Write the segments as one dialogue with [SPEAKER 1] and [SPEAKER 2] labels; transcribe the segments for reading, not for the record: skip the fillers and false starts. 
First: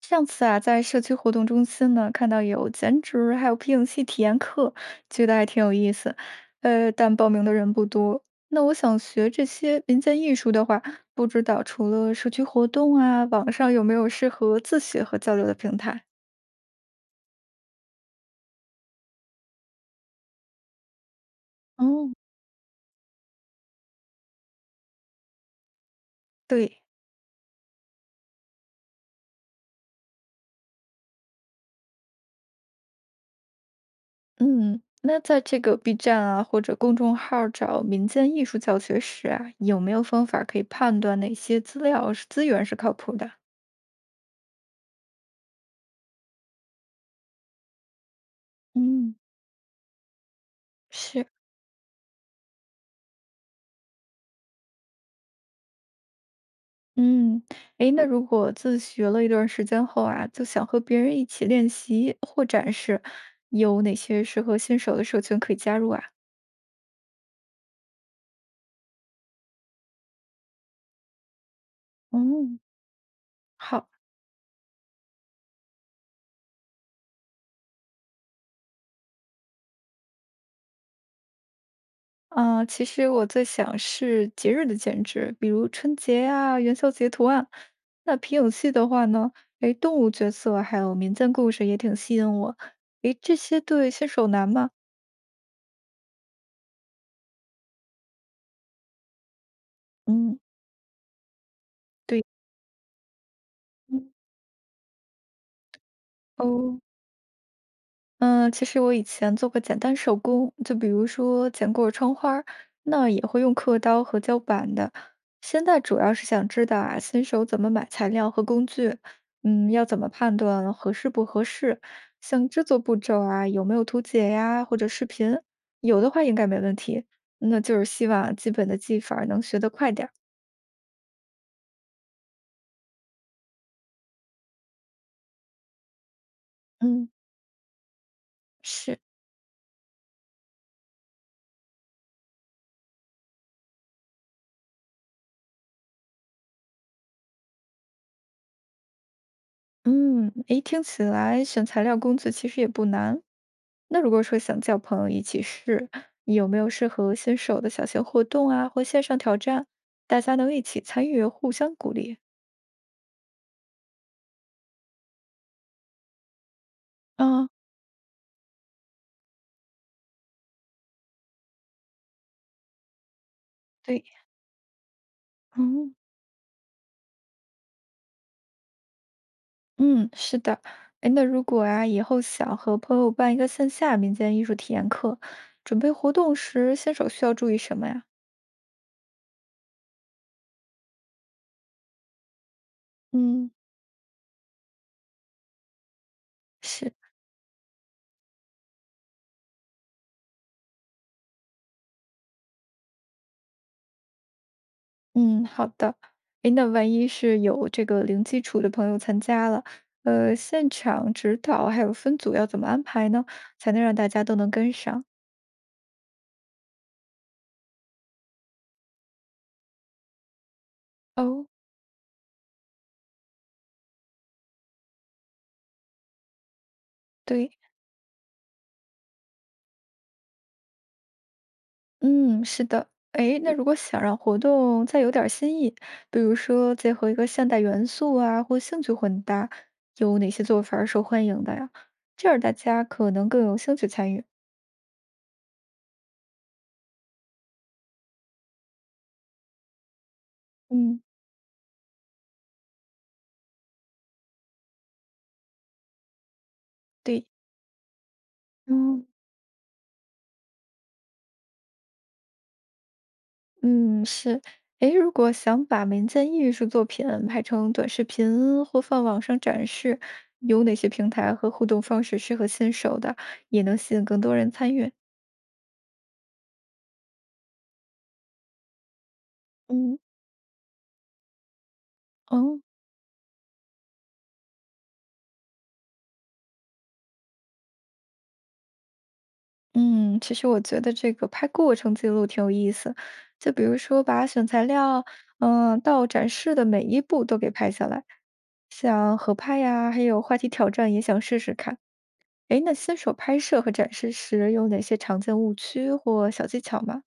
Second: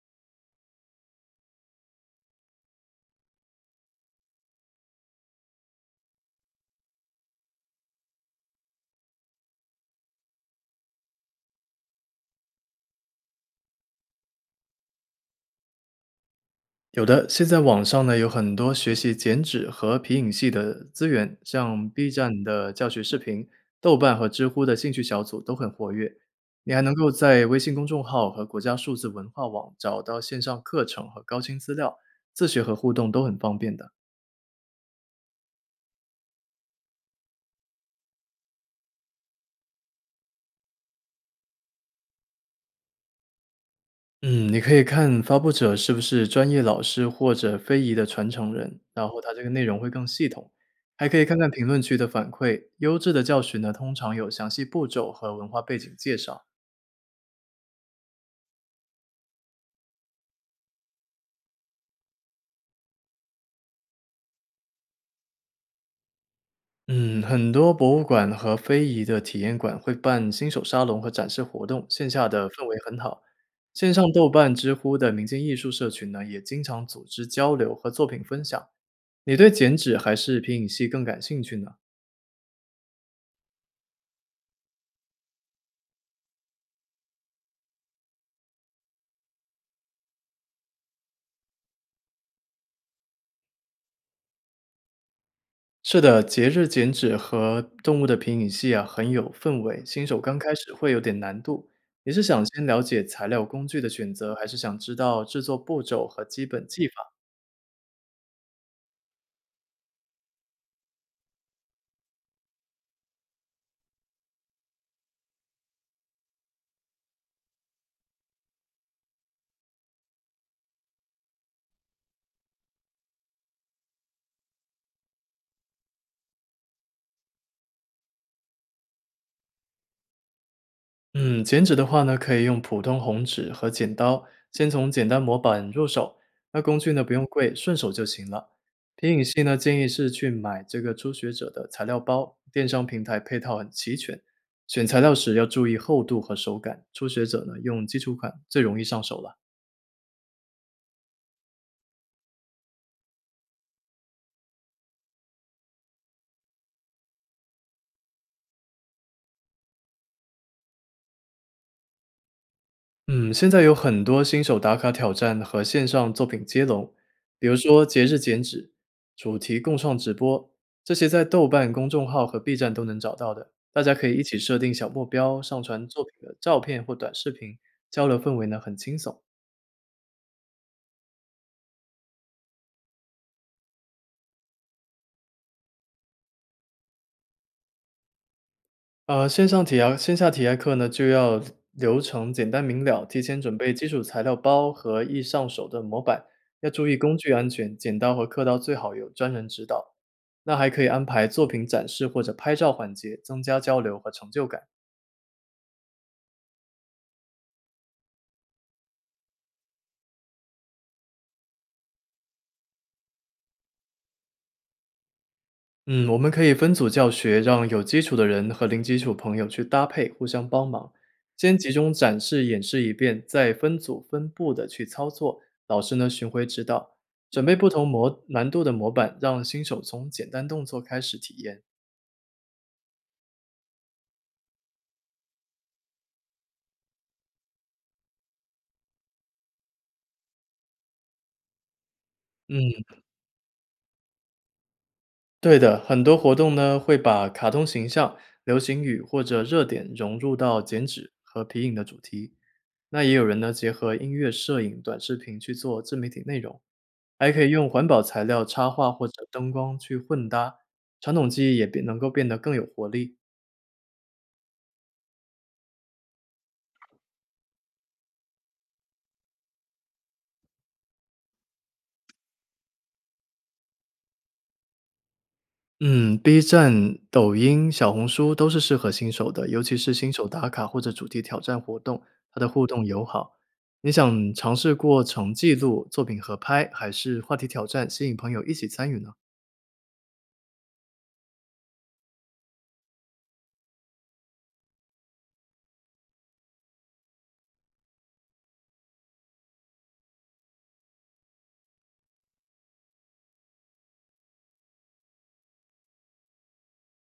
[SPEAKER 1] 上次啊，在社区活动中心呢，看到有剪纸，还有皮影戏体验课，觉得还挺有意思。但报名的人不多。那我想学这些民间艺术的话，不知道除了社区活动啊，网上有没有适合自学和交流的平台？
[SPEAKER 2] 有的，现在网上呢有很多学习剪纸和皮影戏的资源，像 B
[SPEAKER 1] 哦，
[SPEAKER 2] 站的教学视频、豆瓣和知乎的兴趣小组都很活跃。你还
[SPEAKER 1] 对，
[SPEAKER 2] 能够在微信公众号和国家数字文化网找到线上课程和高清资料，自学和互动都很方便的。
[SPEAKER 1] 嗯，那在这个 B 站啊或者公众号儿找民间艺术教学时啊，有没有方法可以判断哪些资料是资源是靠谱的？
[SPEAKER 2] 嗯，你可以看发布者是不是专业老师或者非遗的传承人，然
[SPEAKER 1] 嗯，
[SPEAKER 2] 后他这个内容会更系统。还可以
[SPEAKER 1] 是。
[SPEAKER 2] 看看评论区的反馈，优质的教学呢通常有详细步骤和文化背景介绍。
[SPEAKER 1] 嗯，诶，那如果自学了一段时间后啊，就想和别人一起练习或展示，有哪些适合新手的社群可以加入啊？
[SPEAKER 2] 嗯，很多博物馆和非遗的体验馆会办新手沙龙和展示活动，线下的
[SPEAKER 1] 嗯，
[SPEAKER 2] 氛围很好。
[SPEAKER 1] 好，
[SPEAKER 2] 线上豆瓣、知乎的民间艺术社群呢，也经常组织交流和作品分享。你对剪纸还是皮影戏更感兴趣呢？
[SPEAKER 1] 啊，其实我最想是节日的剪纸，比如春节啊、元宵节图案。那皮影戏的话呢，诶，动物角色还有民间故事也挺吸引我。诶，这些对新手难吗？
[SPEAKER 2] 是的，节日剪纸和动物的皮影戏啊，很有氛围，新手刚
[SPEAKER 1] 嗯。
[SPEAKER 2] 开始会有点难度。你是
[SPEAKER 1] 对，
[SPEAKER 2] 想先了解材料工具的
[SPEAKER 1] 嗯，
[SPEAKER 2] 选择，还是想知道制作步骤和基本
[SPEAKER 1] 哦，
[SPEAKER 2] 技法？
[SPEAKER 1] 嗯，其实我以前做过简单手工，就比如说剪过窗花儿，那也会用刻刀和胶板的。现在主要是想知道啊，新手怎么买材料和工具，嗯，要怎么判断合适不合适，像制作步骤啊，有没有图解呀，或者视频，有的话应该没问题。那就是希望基本的技法儿能学得快点儿。
[SPEAKER 2] 嗯，剪纸的话呢，可以用普通红纸和剪刀，先从简单模板入手。那工具呢，
[SPEAKER 1] 嗯，
[SPEAKER 2] 不用贵，顺手就行了。
[SPEAKER 1] 是，
[SPEAKER 2] 皮影戏呢，建议是去买这个初学者的材料包，电商平台配套很齐全。选材料时要注意厚度和手感，初学者呢用基础款最容易上手了。
[SPEAKER 1] 嗯，诶，听起来选材料工具其实也不难。那如果说想叫朋友一起试，你有没有适合新手的小型活动啊，或线上挑战，大家能一起参与，互相鼓励？
[SPEAKER 2] 嗯，现在有很多新手打卡挑战和线上作品接龙，比
[SPEAKER 1] 啊，
[SPEAKER 2] 如说节日剪纸、主题共创直播，这些在豆瓣公众号和 B 站都能找到的。大家
[SPEAKER 1] 对，
[SPEAKER 2] 可以一起设定小目标，上传
[SPEAKER 1] 嗯，
[SPEAKER 2] 作品的照片或短视频，交流氛围呢很轻松。
[SPEAKER 1] 嗯，是的。哎，那如果啊，以后想和朋友办一个线下民间艺术体验课，准备活动时，新手需要注意什么呀？
[SPEAKER 2] 线上体验线下体验课呢，就要流程简单明了，提前
[SPEAKER 1] 嗯。
[SPEAKER 2] 准备基础材料包和易上手的模板，要注
[SPEAKER 1] 是，
[SPEAKER 2] 意工具安全，剪刀和刻刀最好有专人指导。那还可以安排作品展示或者拍照环节，增加交流和成就感。
[SPEAKER 1] 嗯，好的。诶，那万一是有这个零基础的朋友参加了，现场指导还有分组要怎么安排呢？才能让大家都能跟上？
[SPEAKER 2] 嗯，我们可以分组教学，让有基础的人和零基础朋友去搭配，互相帮忙。
[SPEAKER 1] 哦，
[SPEAKER 2] 先集中展示演示一遍，再分组分步的去操作。老师呢巡回指导，准备
[SPEAKER 1] 对，
[SPEAKER 2] 不同模难度的模板，让新手从简单动作开始体验。
[SPEAKER 1] 嗯，是的。诶，那如果想让活动再有点儿新意，比如说结合一个现代元素啊，或兴趣混搭，有哪些做法儿受欢迎的呀？这样大家
[SPEAKER 2] 嗯，
[SPEAKER 1] 可能更有兴趣参与。
[SPEAKER 2] 对的，很多活动呢会把卡通形象、流行语或者热点融入到剪
[SPEAKER 1] 嗯，
[SPEAKER 2] 纸和皮影的主题。那也有人呢结合音乐、摄影、短视频去做自媒体内容。
[SPEAKER 1] 对，
[SPEAKER 2] 还可以用环保材料、插画
[SPEAKER 1] 嗯。
[SPEAKER 2] 或者灯光去混搭，传统技艺也变能够变得更有活力。
[SPEAKER 1] 嗯，是。诶，如果想把民间艺术作品拍成短视频或放网上展示，有哪些平台和互动方式适合新手的，也能吸引更多人参与？
[SPEAKER 2] 嗯，B 站、抖音、小红书都是适合新手的，尤其是
[SPEAKER 1] 嗯，
[SPEAKER 2] 新手打卡或者主题挑战活动，它的
[SPEAKER 1] 哦，
[SPEAKER 2] 互动友好。你想尝试过程记录、作品合拍，还是话题挑战，吸引朋友一起参与呢？
[SPEAKER 1] 嗯，其实我觉得这个拍过程记录挺有意思，就比如说把选材料，嗯，到展示的每一步都给拍下来，像合拍呀，还有话题挑战也想试试看。诶，那新手拍摄和展示时有哪些常见误区或小技巧吗？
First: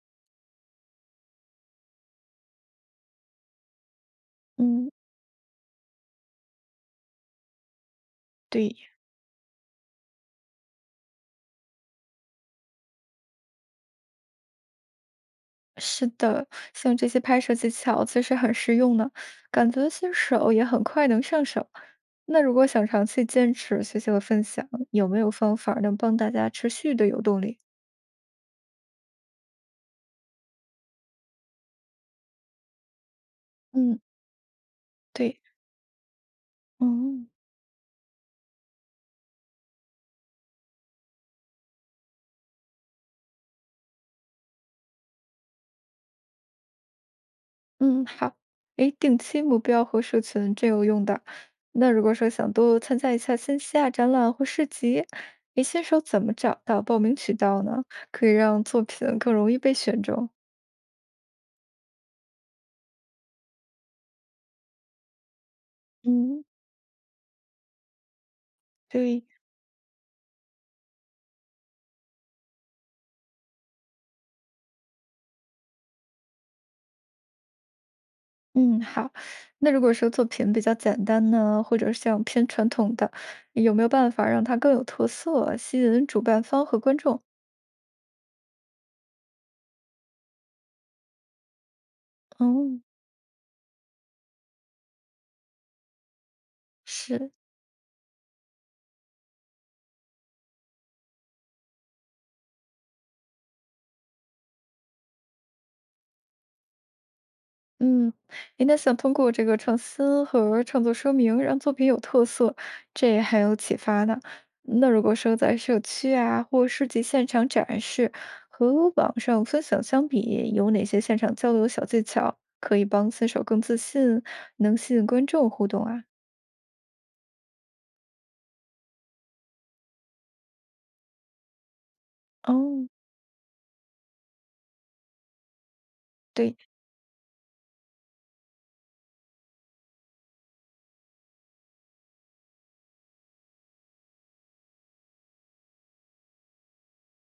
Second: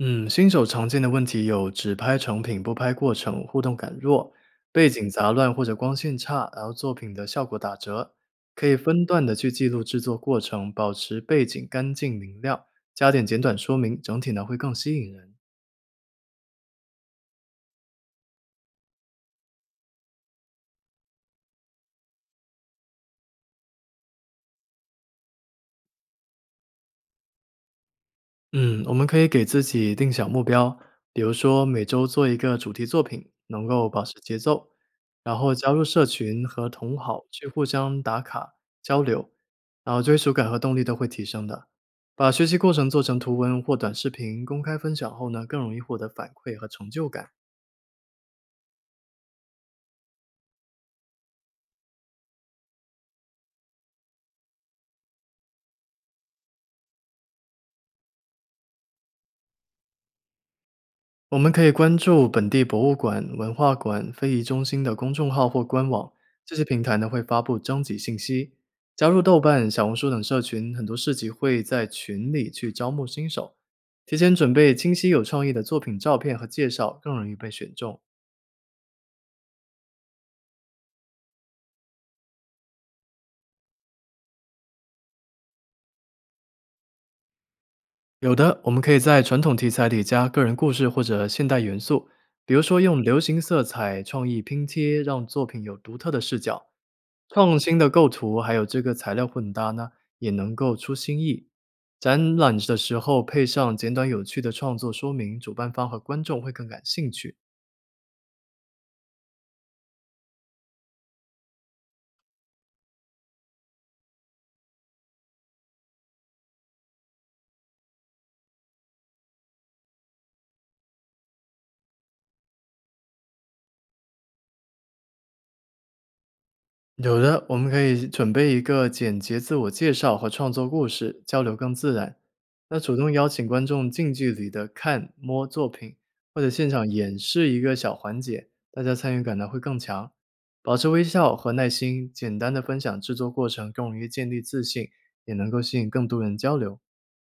[SPEAKER 2] 嗯，新手常见的问题有只拍成品不拍过程，互动感弱，背
[SPEAKER 1] 嗯，
[SPEAKER 2] 景杂乱或者光线差，然后作品的效果打折。可以
[SPEAKER 1] 对，
[SPEAKER 2] 分段的去记录制作过程，保持背景干净明亮，加点简短说明，整体呢会更吸引人。
[SPEAKER 1] 是的，像这些拍摄技巧其实很实用呢，感觉新手也很快能上手。那如果想长期坚持学习和分享，有没有方法能帮大家持续的有动力？
[SPEAKER 2] 嗯，我们可以给自己定小目标，比如说每周做一个主题作品，能够
[SPEAKER 1] 嗯，
[SPEAKER 2] 保持节奏，然
[SPEAKER 1] 对，
[SPEAKER 2] 后加入社群和同好
[SPEAKER 1] 嗯，
[SPEAKER 2] 去互相打卡交流，然后追逐感和动力都会提升的。把学习过程做成图文或短视频公开分享后呢，更容易获得反馈和成就感。
[SPEAKER 1] 嗯，好，诶，定期目标和社群这有用的。那如果说想多参加一下线下展览或市集，诶，新手怎么找到报名渠道呢？可以让作品更容易被选中。
[SPEAKER 2] 我们可以关注本地博物馆、文化馆、非遗中心的公众号或官网，
[SPEAKER 1] 嗯，
[SPEAKER 2] 这些平台呢会发布征集信息。加入
[SPEAKER 1] 对。
[SPEAKER 2] 豆瓣、小红书等社群，很多市集会在群里去招募新手。提前准备清晰有创意的作品照片和介绍，更容易被选中。
[SPEAKER 1] 嗯，好。那如果说作品比较简单呢，或者像偏传统的，有没有办法让它更有特色，吸引主办方和观众？
[SPEAKER 2] 有的，我们可以在传统题材里加个人故事或者现代元素，比如
[SPEAKER 1] 哦，
[SPEAKER 2] 说用流行色彩、创意拼贴，让作品有独特的视角。
[SPEAKER 1] 是，
[SPEAKER 2] 创新的构图还有这个材料混搭呢，也能够出新意。展览的时候配上简短有趣的创作说明，主办方和观众会更感兴趣。
[SPEAKER 1] 嗯，诶，那想通过这个创新和创作说明，让作品有特色，这很有启发呢。那如果说在社区啊或市集现场展示，和网上分享相比，有哪些现场交流小技巧可以帮新手更自信，能吸引观众互动啊？
[SPEAKER 2] 有的，我们可以准备一个简洁自我介绍和创作故事，交流更自然。那
[SPEAKER 1] 哦，
[SPEAKER 2] 主动邀请观众近距离的看、摸作品，或者
[SPEAKER 1] 对，
[SPEAKER 2] 现场演示一个小环节，大家参与感呢会更强。保持微笑和耐心，简单的分享制作过程，更容易建立自信，也能够吸引更多人交流。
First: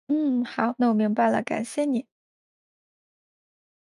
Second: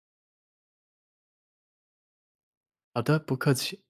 [SPEAKER 1] 嗯，好，那我明白了，感谢你。
[SPEAKER 2] 好的，不客气。